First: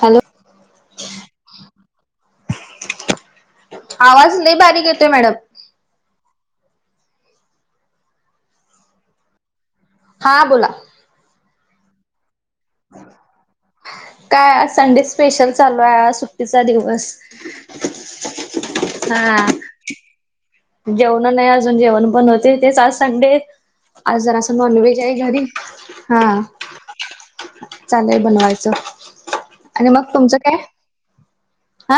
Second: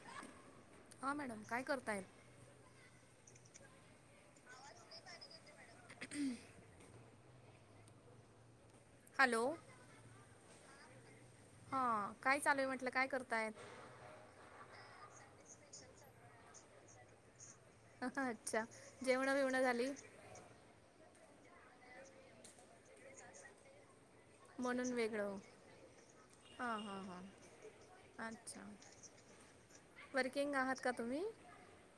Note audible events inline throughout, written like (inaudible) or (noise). Hello हा madam काय करतायत? आवाज लई बारीक येतोय मॅडम. (unintelligible) हालो हां बोला. हा काय चालू ये म्हंटल काय करताय? काय आज संडे स्पेशल चालू ये आज सुट्टीचा दिवस. अच्छा जेवण हा बीवण झाली? जेवण नाय अजून जेवण बनवते तेच आज संडे आज जरास नॉन म्हणून व्हेज ये वेगळं घरी हा. हां हां हां चाललाय अच्छा बनवायचं आणि मग तुमचं वर्किंग काय? आहात का तुम्ही? आ?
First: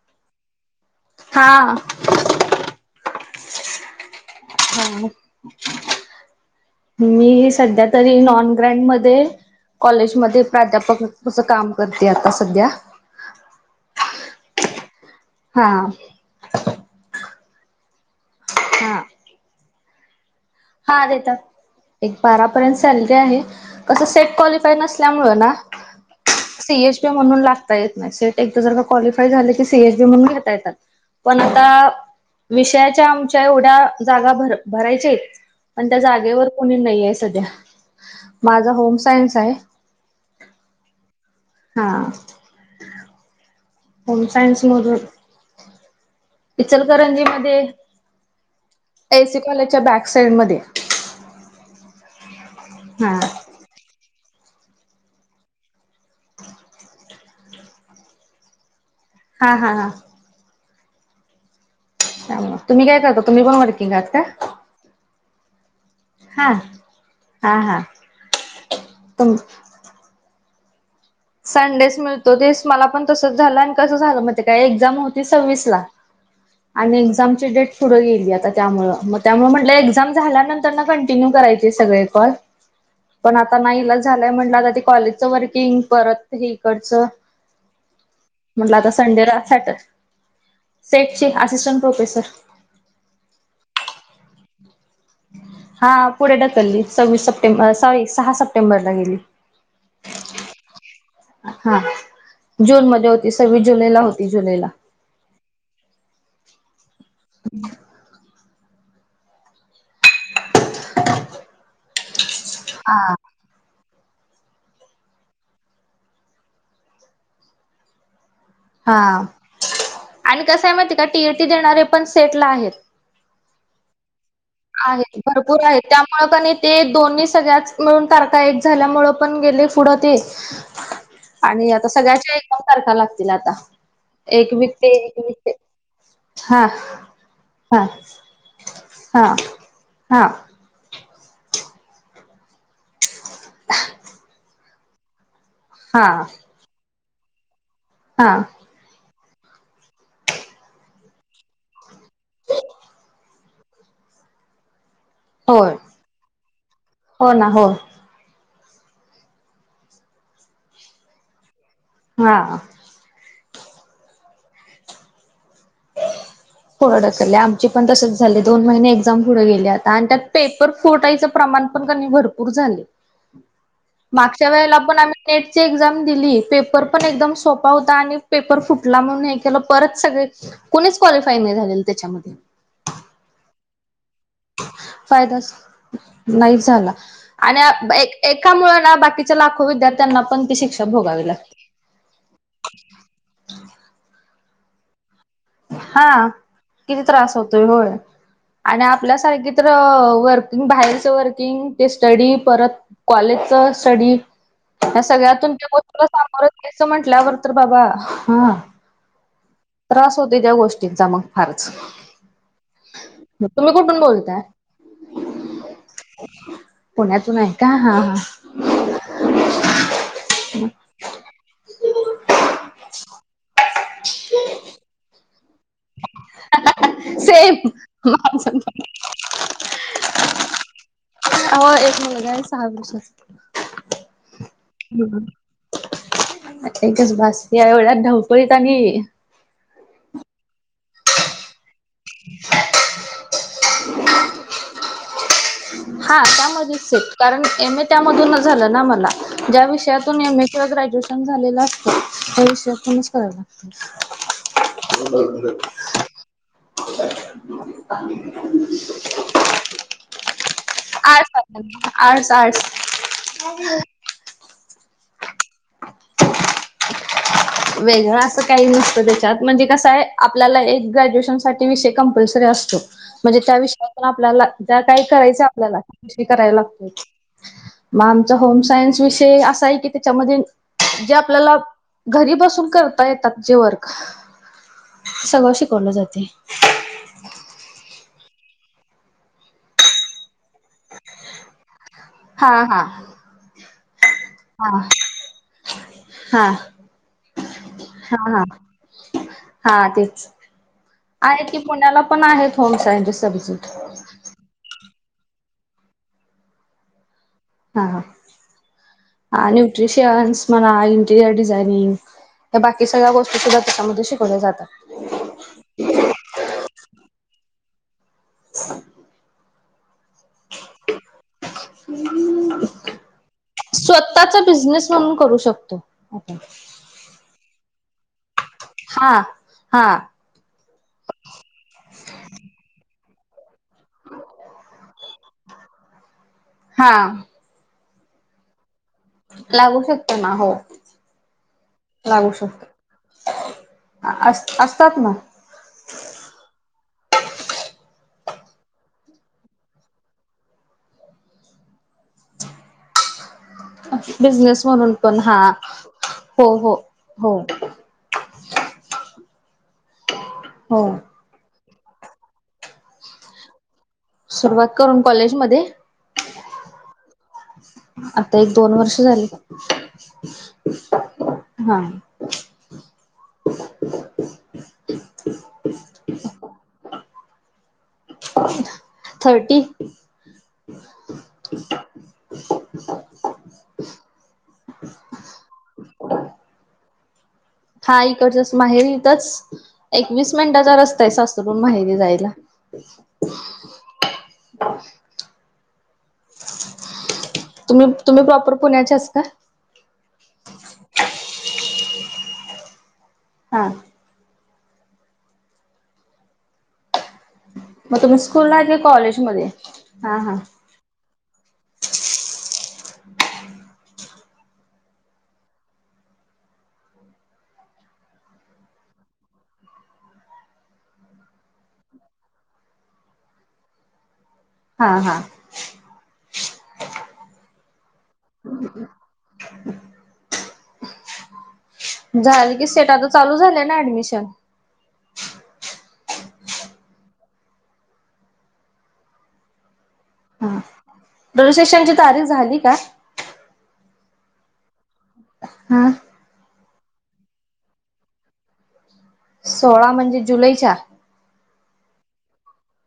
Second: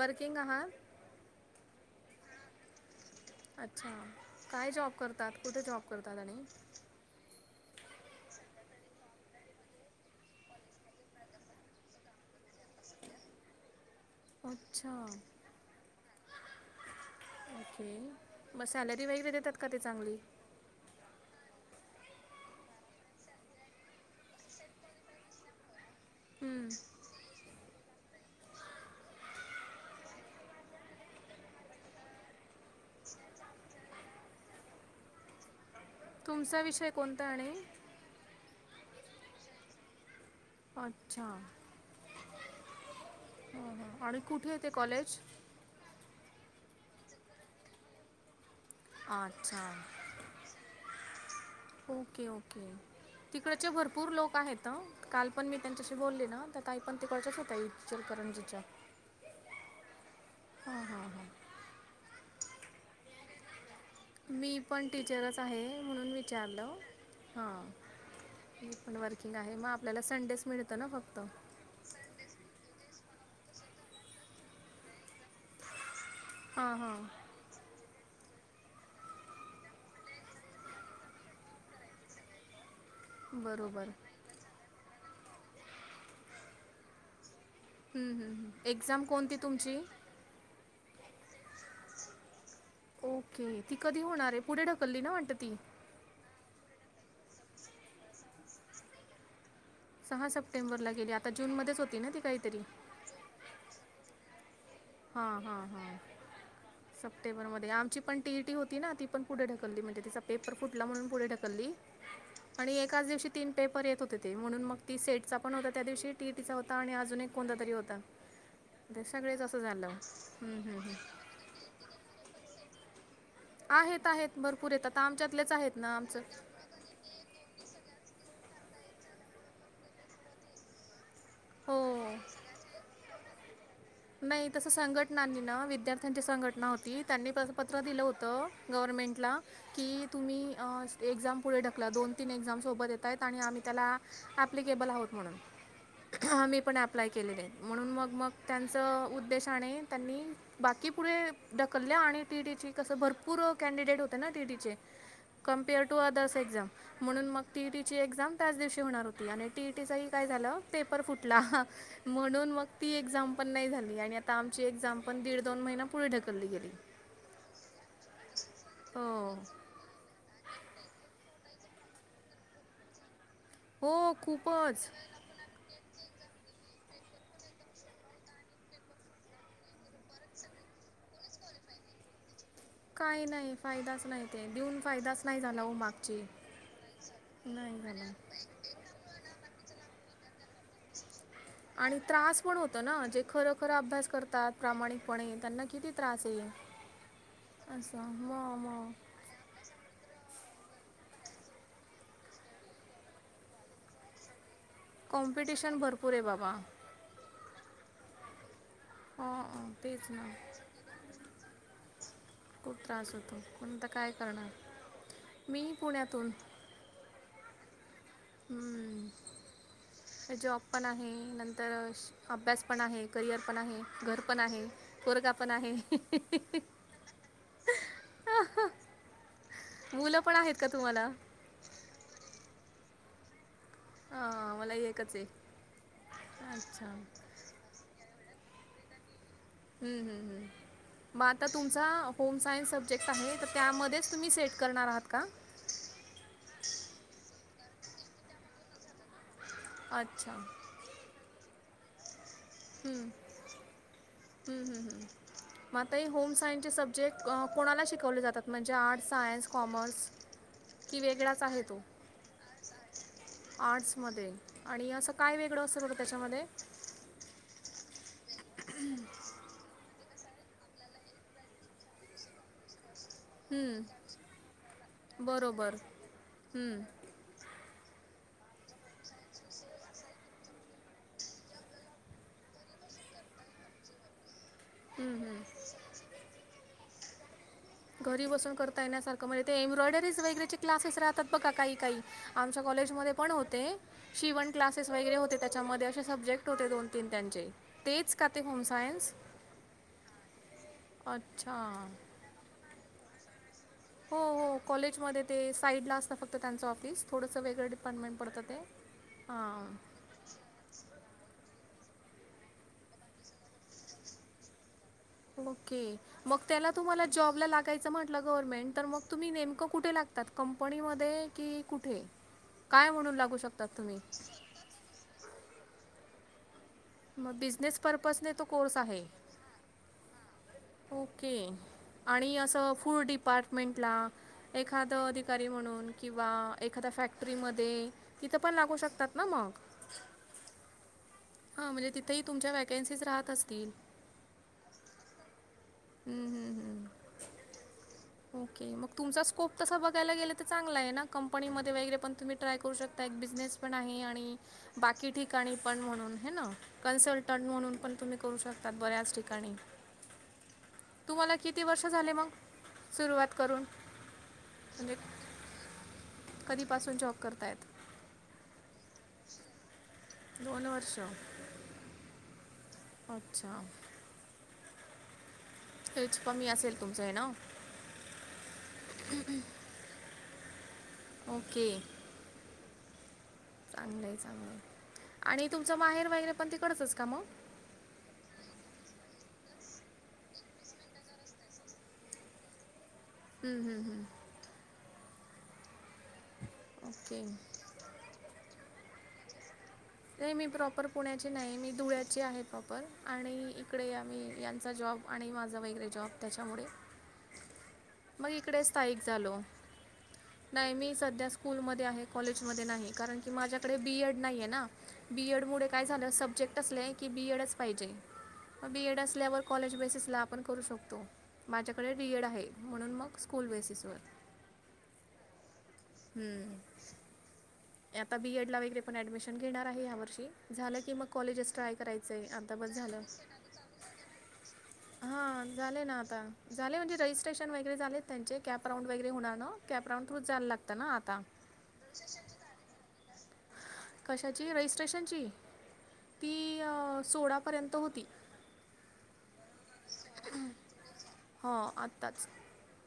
वर्किंग आहात? हां. अच्छा काय जॉब हा करतात कुठे जॉब करतात आणि? मी सध्या तरी नॉन ग्रँड मध्ये कॉलेजमध्ये प्राध्यापक काम करते आता सध्या. अच्छा. हा. ओके मग हा. सॅलरी वगैरे देतात का ते चांगली? हा देतात. एक बारा पर्यंत सॅलरी आहे कसं सेट क्वालिफाय नसल्यामुळं ना हं सीएचबी म्हणून लागता येत नाय सेट एकदा जर एकदा क्वालिफाय झाले की सीएचबी म्हणून घेता येतात. पण आता विषयाच्या आमच्या एवढ्या जागा भर भरायच्यायेत. पण त्या जागेवर तुमचा कोणी विषय नाईये कोणता सध्या आणि? माझा होम सायन्स आहे. अछा. हा. हां आणि होय कुठे आहे सायन्स ते मधून. कॉलेज? इचलकरंजी मध्ये. एसी अच्छा, कॉलेजच्या बॅक साइड मध्ये ओके ओके. हा. तिकडचे भरपूर लोक आहेत हं, काल पण मी त्यांच्याशी बोलली ना तर ताई पण तिकडच्याच होत्या इचलकरंजीच्या. हा हा हा. हा हा हा. हं.. तुम्ही काय करता, तुम्ही पण वर्किं मी पण टीचरच आहे म्हणून हा विचारलं, हा हां हा मी पण वर्किंग तुम आहे मग आप आपल्याला संडेच मिळतं ना फक्त. संडेच मिळतो तेच मला पण तसंच झालं, आणि कसं झालं माहितीये का एक्झाम होती सव्वीस ला. हां हां आणि एक्झाम डेट पुढे गेली आता त्यामुळे मग त्यामुळे म्हटलं, एक्झाम झाल्यानंतर ना कंटिन्यू करायचे सगळे कॉल. (inaudible) पण आता बरोबर नाईलाज झालंय म्हंटलं, आता ते कॉलेजचं वर्किंग परत हे हिकडचं. हं, हं, हं. म्हटलं आता एक्झाम संडे कोणती रा, तुमची Saturday set assistant professor. Okay. ती कधी होणारे, पुढे ढकलली ना वाटतं ती, हा पुढे ढकलली, सव्वीस सप्टेंबर अ सॉरी सहा सप्टेंबरला गेली. सहा सप्टेंबरला गेली आता, जूनमध्येच होती ना ती काही तरी. ती सव्वीस जुलैला होती जुलैला. हा हा हा. सप्टेंबरमध्ये आम पण टीईटी होती ना ती पण पुढे ढकलली, म्हणजे तिचा पेपर फुटला म्हणून पुढे ढकलली. आणि हा एकाच दिवशी तीन पेपर येत होते. ते म्हणून मग ती सेटचा पण होता, त्या दिवशी टीटीचा होता आणि अजून एक कोणता तरी होता. ते हा सगळेच असं. झालं आणि हम्म, कस आहे हम्म, हम्म. माहिती का, टीएटी देणारे पण सेट ला आहेत. आहेत आहेत भरपूर येतात, आहेत आमच्यातलेच भरपूर आहेत ना आमचं. त्यामुळे कणी ते दोन्ही सगळ्याच मिळून तारखा, एक झाल्यामुळं पण गेले पुढं ते. आणि आता हो सगळ्याच्या, एकदम तारखा लागतील आता. नाही एक तसं वीक ते एक वीक संघटनांनी ते ना, विद्यार्थ्यांची हा संघटना होती त्यांनी पत्र हा दिलं होतं. गव्हर्मेंटला हा की हा तुम्ही अ, एक्झाम पुढे ढकला दोन तीन एक्झाम्स. सोबत येत आहेत आणि, आम्ही त्याला ॲप्लिकेबल आहोत म्हणून. हां. मी पण अप्लाय केलेलंय, म्हणून मग मग हा त्यां असं उद्देशाने त्यांनी, बाकी पुढे ढकललं आणि टी टीची. तसं, भरपूर कॅन्डिडेट होते ना टीटीचे. होय कम्पेअर टू अदर्स एक्झाम म्हणून, हो मग ना हो टीएटीची एक्झाम. त्याच दिवशी होणार होती, आणि टीई टीचंही काय झालं पेपर फुटला हा म्हणून मग. ती एक्झाम पण नाही झाली, आणि आता आमची एक्झाम. पण दीड दोन महिना, पुढे ढकलली गेली पुढे ढकली आमची पण तसंच झाले, दोन महिने एक्झाम हो पुढे गेले आता आणि त्यात. पेपर फुटायचं प्रमाण पण, कणी भरपूर झाले हो मागच्या वेळेला खूपच पण आम्ही. नेट ची एक्झाम दिली, पेपर पण एकदम सोपा होता. आणि पेपर फुटला म्हणून, परत सगळे कोणीच, क्वालिफाय नाही झाले तेच्यामध्ये. काय नाही. फायदाच नाही ते देऊन, फायदाच नाही झाला हो मागची नाही झाला. त्यामुळें ना, बाकीच्या लाखो विद्यार्थ्यांना पण ती शिक्षा भोगावी लागते. आणि त्रास पण होतो ना जे, खर खरं अभ्यास करतात प्रामाणिक. पणे त्यांना किती त्रास हा ये, किती त्रास असं म म.. सारखी तर वर्किंग बाहेरचं वर्किंग ते स्टडी परत कॉलेजचं स्टडी या सगळ्यातून. कॉम्पिटिशन भरपूर आहे बाबा (unintelligible) च म्हटल्यावर तर बाबा ह. हा हा. त्रास होते त्या गोष्टींचा मंग फारच. खूप त्रास होतो पण तुम्ही आता कुठून काय बोलताय? करणार मी पुण्यातून पुण्यातून आहे का हा हा. हम्म. जॉब पण आहे नंतर अभ्यास पण आहे करिअर पण आहे घर पण आहे पोरगा पण आहे. (unintelligible) सेम माझ पण मुलं पण आहेत का तुम्हाला? हो एक मुलगा आहे सहा वर्षाचा. हा मला एकच आहे अच्छा. एकच बास या एवढ्या धावपळीत आणि हम्म हम्म हम्म. मग आता तुमचा होम सायन्स सब्जेक्ट आहे तर त्यामध्येच तुम्ही सेट करणार आहात का? हा त्यामध्येच सेट कारण एम ए त्या मधून झालं ना मला. ज्या विषयातून अच्छा एम ए किंवा ग्रॅज्युएशन झालेलं असतं त्या विषयातूनच कराव लागतं. ह (unintelligible) हम हम हम मग आता हे होम सायन्सचे सब्जेक्ट कोणाला शिकवले जातात म्हणजे आर्ट सायन्स कॉमर्स की वेगळाच आहे तो आर्ट्स आर्ट्स आर्ट्स आर्ट्स. मध्ये आणि असं काय वेगळं असेल होतं त्याच्यामध्ये? वेगळं असं काही नसतं त्याच्यात म्हणजे कस आहे आपल्याला एक ग्रॅज्युएशन साठी विषय कंपल्सरी असतो. म्हणजे त्या हं, विषयातून आपल्याला ज्या काय करायचं बरोबर आपल्याला त्याविषयी करायला हं, लागतय. मग आमचा होम सायन्स विषय असा आहे कि जे आपल्याला घरी बसून करता येतात जे वर्क हं, हं. सगळं शिकवलं जाते. घरी बसून करता येण्यासारखं म्हणजे ते एम्ब्रॉयडरीज वगैरेचे क्लासेस राहतात बघा काही काही हा आमच्या हा कॉलेजमध्ये पण होते. शिवण हा क्लासेस वगैरे होते त्याच्यामध्ये असे सब्जेक्ट हा होते दोन तीन त्यांचे. तेच का हा ते हा होम सायन्स? हा तेच आहेत अच्छा की पुण्याला पण आहेत होम सायन्स चे सब्जेक्ट. हो हो कॉलेजमध्ये ते साईड ला असत फक्त त्यांचं ऑफिस. फुडच वेगळं हा डिपार्टमेंट पडतं ते हां. चेयन्स म्हणा इंटिरियर डिझायनिंग या बाकी सगळ्या गोष्टी सुद्धा त्याच्यामध्ये शिकवल्या जातात. मग की मग त्याला तुम्हाला जॉबला लागायचं म्हटलं गव्हर्मेंट तर मग तुम्ही नेमकं कुठे लागतात कंपनीमध्ये कि कुठे काय म्हणून लागू शकतात तुम्ही? स्वतःचा बिझनेस म्हणून करू शकतो आपण. मग बिझनेस पर्पजने तो कोर्स आहे. हा हा ओके आणि अस फूड डिपार्टमेंटला एखाद अधिक दे म्हणून किंवा एखाद्या हा फॅक्टरी मधे तिथं पण लागुं शकतात ना मग लागू शकतो ना हो. हा म्हणजे तिथेही लागू तुमच्या शकतो. वॅकन्सीज राहत असतील. अस असतात ना हम्म हम्म हम्म. ओके मग तुमचा स्कोप तसा बघायला गेलं तर चांगला आहे ना कंपनीमध्ये वगैरे पण तुम्ही ट्राय करू शकता एक बिझनेस पण आहे आणि बिझनेस म्हणून बाकी पण हा ठिकाणी पण म्हणून. है हो हो हो कन्सल्टंट म्हणून पण तुम्ही करू शकता बऱ्याच ठिकाणी. हो. तुम्हाला किती वर्ष झाले मग सुरुवात करून? सुरुवात म्हणजे करून कॉलेजमध्ये. कधीपासून जॉब करतायत. आता एक दोन वर्ष झाली. दोन वर्षं. हां. अच्छा. एज कमी असेल, तुमचं ये ना ओ. थर्टी. ओके (inaudible) चांगलं आहे चांगलं आहे. आणि तुमचं माहेर वगैरे पण तिकडचं का मग? हा इकडचंच माहेर‌ इथंच एकवीस मिनिटाचा रस्ता आहे. सास तिथून माहेरी जायला हम्म हम्म हम्म. ओके. तुम्ही, तुम्ही प्रॉपर पुण्याच्याच कां. नाही मी प्रॉपर पुण्याची नाही मी, धुळ्याची आहे प्रॉपर आणि हा इकडे. मी यांचा जॉब आणि, माझा वगैरे जॉब त्याच्यामुळे. मग तुम्ही म इकडे स्कूलला की स्थायिक झालो कॉलेजमध्ये हा हा नाही मी सध्या स् स्कूलमध्ये आहे कॉलेजमध्ये नाही कारण की माझ्याकडे बी एड नाही आहे ना बी एड मुळे काय झालं सब चेक्टसले की बी एड चं पाहिजे. म बी एड असल्यावर कॉलेज बेसिसला आपण करू शकतो माझ्याकडे बी एड आहे. म्हणून मंग स्कूल बेसीस वर. हा हा. हम्म. आता बी एड ला वगैरे पण ऍडमिशन घेणार आहे या वर्षी झालं की मग कॉलेजस ट्राय करायचं आहे आता झालं की बस सेट झालं आता चालू झालेय ना ऍडमिशन. (inaudible) हां झाले ना आता झाले म्हणजे रजिस्ट्रेशन वगैरे, झालेत त्यांचे कॅप राऊंड वगैरे होणार ना. कॅप राऊंड थ्रू जाय लागतंय. ना आता. रजिस्ट्रेशन ची तारीख झाली का? कशाची रजिस्ट्रेशनची. हम्म. ती सोळापर्यंत होती. सोळा म्हणजे जुलैच्या? ह आत्ताच.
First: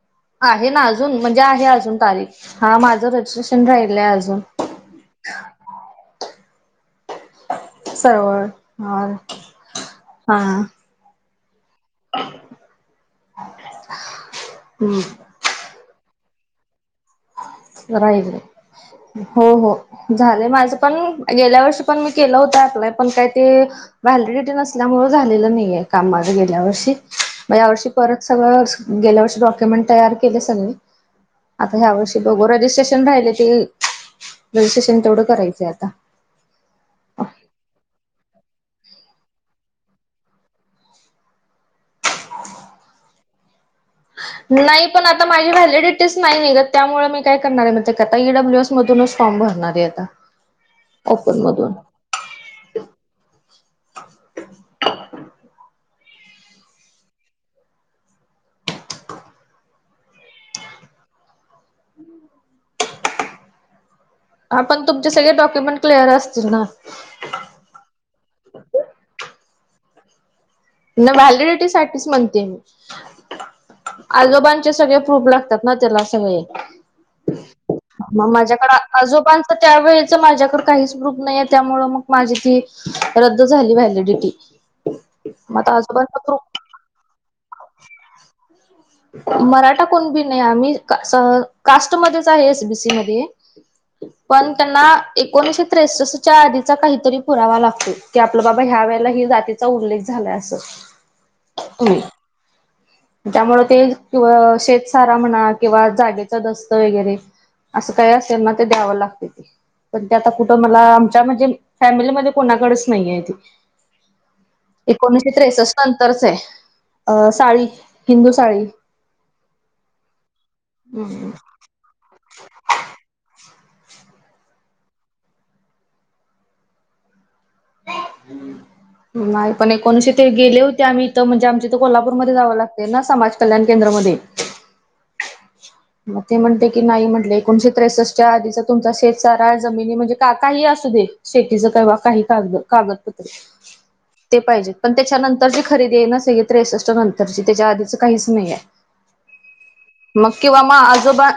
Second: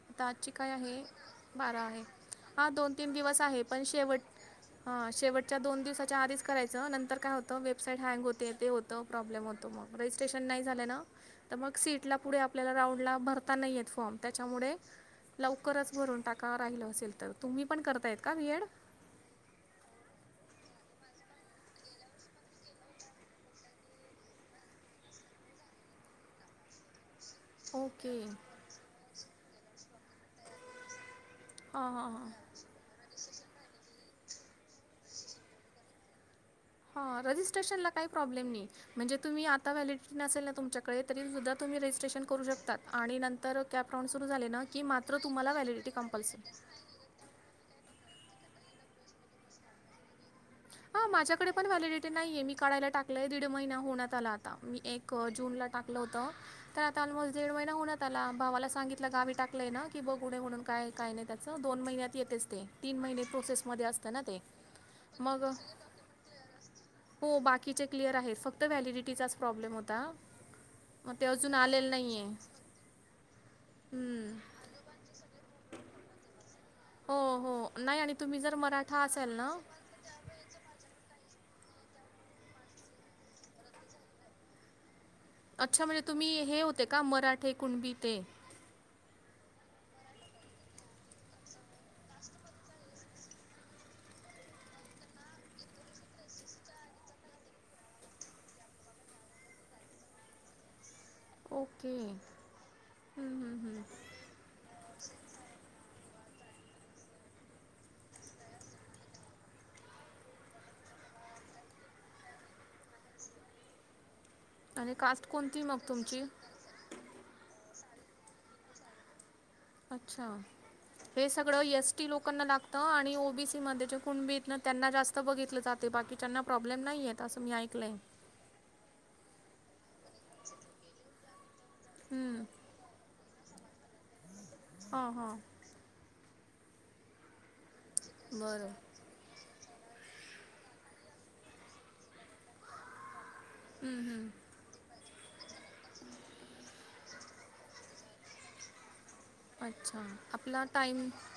आता आजची काय ना आहे अजून म्हणजे बारा अजून आहे तारीख हा दोन माझं तीन दिवस आहे रजिस्ट्रेशन पण राहिलय शेवट अजून हा शेवटच्या दोन दिवसाच्या आधीच करायचं, नंतर काय होतं. वेबसाईट हँग सरवळ होते ते होत हा प्रॉब्लेम होतो, मग रजिस्ट्रेशन हा नाही झालं ना तर मग सीट. इथल्या पुढे, आपल्याला राऊंडला भरता नाहीय फॉर्म त्याच्यामुळे लवकरच भरून टाका, राहिलं असेल तर तुम्ही पण करतायत का राहिल बीएड. हो, हो, झालं माझं पण गेल्या वर्षी पण, मी केलं होत अप्लाय पण काही ते व्हॅलिडिटी नसल्यामुळे झालेलं नाहीये, काम माझं गेल्या वर्षी मग यावर्षी ओके परत सगळं गेल्या, वर्षी डॉक्युमेंट तयार केले सगळे आत्ता हां हां यावर्षी हां रजिस्ट्रेशन राहिले ते रजिस्ट्रेशन तेवढं करायचंय आता. हा. रजिस्ट्रेशनला काही प्रॉब्लेम नाही. म्हणजे तुम्ही आता व्हॅलिडिटी नसेल ना, तुमच्याकडे तरी सुद्धा तुम्ही रजिस्ट्रेशन करू शकतात आणि नंतर कॅप राऊंड सुरू झाले ना की नाही पण मात्र आता माझी तुम्हाला व्हॅलिडीटी व्हॅलिडिटीच नाही कंपल्सरी निघत त्यामुळे मी काय करणार आहे. माहितीये का आता? ई डब्ल्यू एस मधूनच फॉर्म भरणार आहे आता. हा ओपन माझ्याकडे पण मधून व्हॅलिडि ते नाहीये मी काढायला टाकलंय आहे दीड महिना होण्यात आला आता मी एक जूनला टाकलं होतं. तर आता ऑलमोस्ट दीड महिना होण्यात आला भावाला सांगितलं गावी टाकलेय ना की बघ उे म्हणून काय काय नाही त्यात. चल दोन महिन्यात येतेच ते तीन महिने प्रोसेसमध्ये असतं ना ते. हा पण तुमचे सगळे मग डॉक्युमेंट क्लिअर असतील ना? किचे क्लिअर आहेत फक्त व्हॅलिडिटीचाच प्रॉब्लेम होता. ना मग ते अजून व्हॅलिडिटी आलेलं साठीच नाही आहे. म्हणते मी हम्म. आजोबा चे सगळे प्रूफ लागतात ना, त्याला सगळे. हो, हो. नाही आणि मग तुम्ही जर माझ्याकडे मराठा असाल ना आजोबांच त्यावेळे चं माझ्याकडं काहीच प्रूफ नाहीे त्यामुळं मग माझी ती रद्द्द झाली व्हॅलिडिटी. मग आता अच्छा म्हणजे आजोबांचा प्रूफ तुम्ही हे होते का मराठे कुणबी ते. मराठा कुणबी नाही आम्ही असं कास्टमध्येध्येच आहे एसबीसी मध्ये. (inaudible) पण त्यांना एकोणीशे त्रेसष्टच्या आधीचा काहीतरी पुरावा लागतोय, की आपलं बाबा ह्या वेळेला ह जाती. चा उल्लेख झाला असं. ओके! हं, हं, त्यामुळ ते हं. क शेतसारा म्हणा किंवा जागेचं दस्त वगैरे. असं काय असंना ते द्यावं लागते ते पण ते आता कुठं मला आमच्या म्हणजे फॅमिलीमध्येध्ये कोणाकडेच नाहीये ते. आणि कास्ट एकोणीसशे कोणती मग त्रेसष्ट तुमची? नंतरच आहे अ साळी हिंदू साळी. अच्छा ते सगळं यस्. लोकांना लागतं आणि ओबीसी मध्ये जे कुणबी त्यांना जास्त बघितलं जाते बाकी च्यांना प्रॉब्लेम नाहीयेत असं मी ऐक. नाही पण एकोणीशी ते गेले होते आम्ही इथ म्हणजे आमचे त कोल्हापूरमध्ये हं. जावं लागते ना समाज कल्याण केंद्रमध्ये. हा हा मग ते म्हणते की नाही म्हटले एकोणीशे त्रेसष्टच्या आधीचा बरं. तुमचा शेेत सारा जमिनी म्हणजे का काही असू दे, शेतीच केव्हा काही का कागदपत्रे हं, हं. ते पाहिजेत. पण त्याच्यानंतरची खरेदी आहे ना सग त्रेसष्ट नंतरची त्याच्या आधीचं काहीच नाही आहे. अच्छा. मग किंवा आपला मग टाईम आजोबा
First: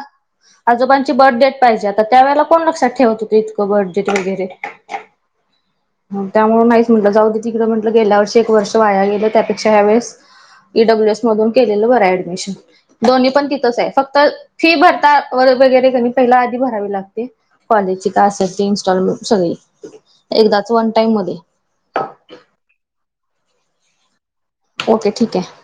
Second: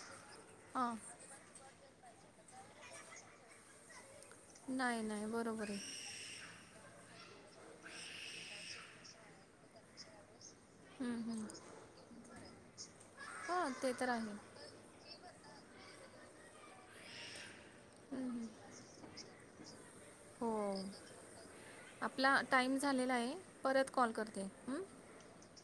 हां. आजोबांची बर्थडेट. पाहिजे आता त्या वेला कोण लक्षात ठेवत होते इतकं बर्डेट वगैरे. नाही नाही बरोबर आहे. त्यामुळे नाहीच म्हटलं जाऊ दे तिकडं म्हटलं गेल्या वर्षी एक वर्ष वाया गेलं त्यापेक्षा वेळैस ई हं, डब्ल्यूएस हं. मधून केलेलं बरं ऍडमिशन दोन्ही पण हां, तिथंच आहे. ते तर फक्त फी भरता वगैरे कमी पहिला आधी भरावी लागते. कॉलेजची का असेल ते इन्स्टॉलमेंट सगळी एकदाच हो. वन टाईम मध्ये. आपला टाईम झालेला आहे परत कॉल करते हम. ओके ठीक आहे.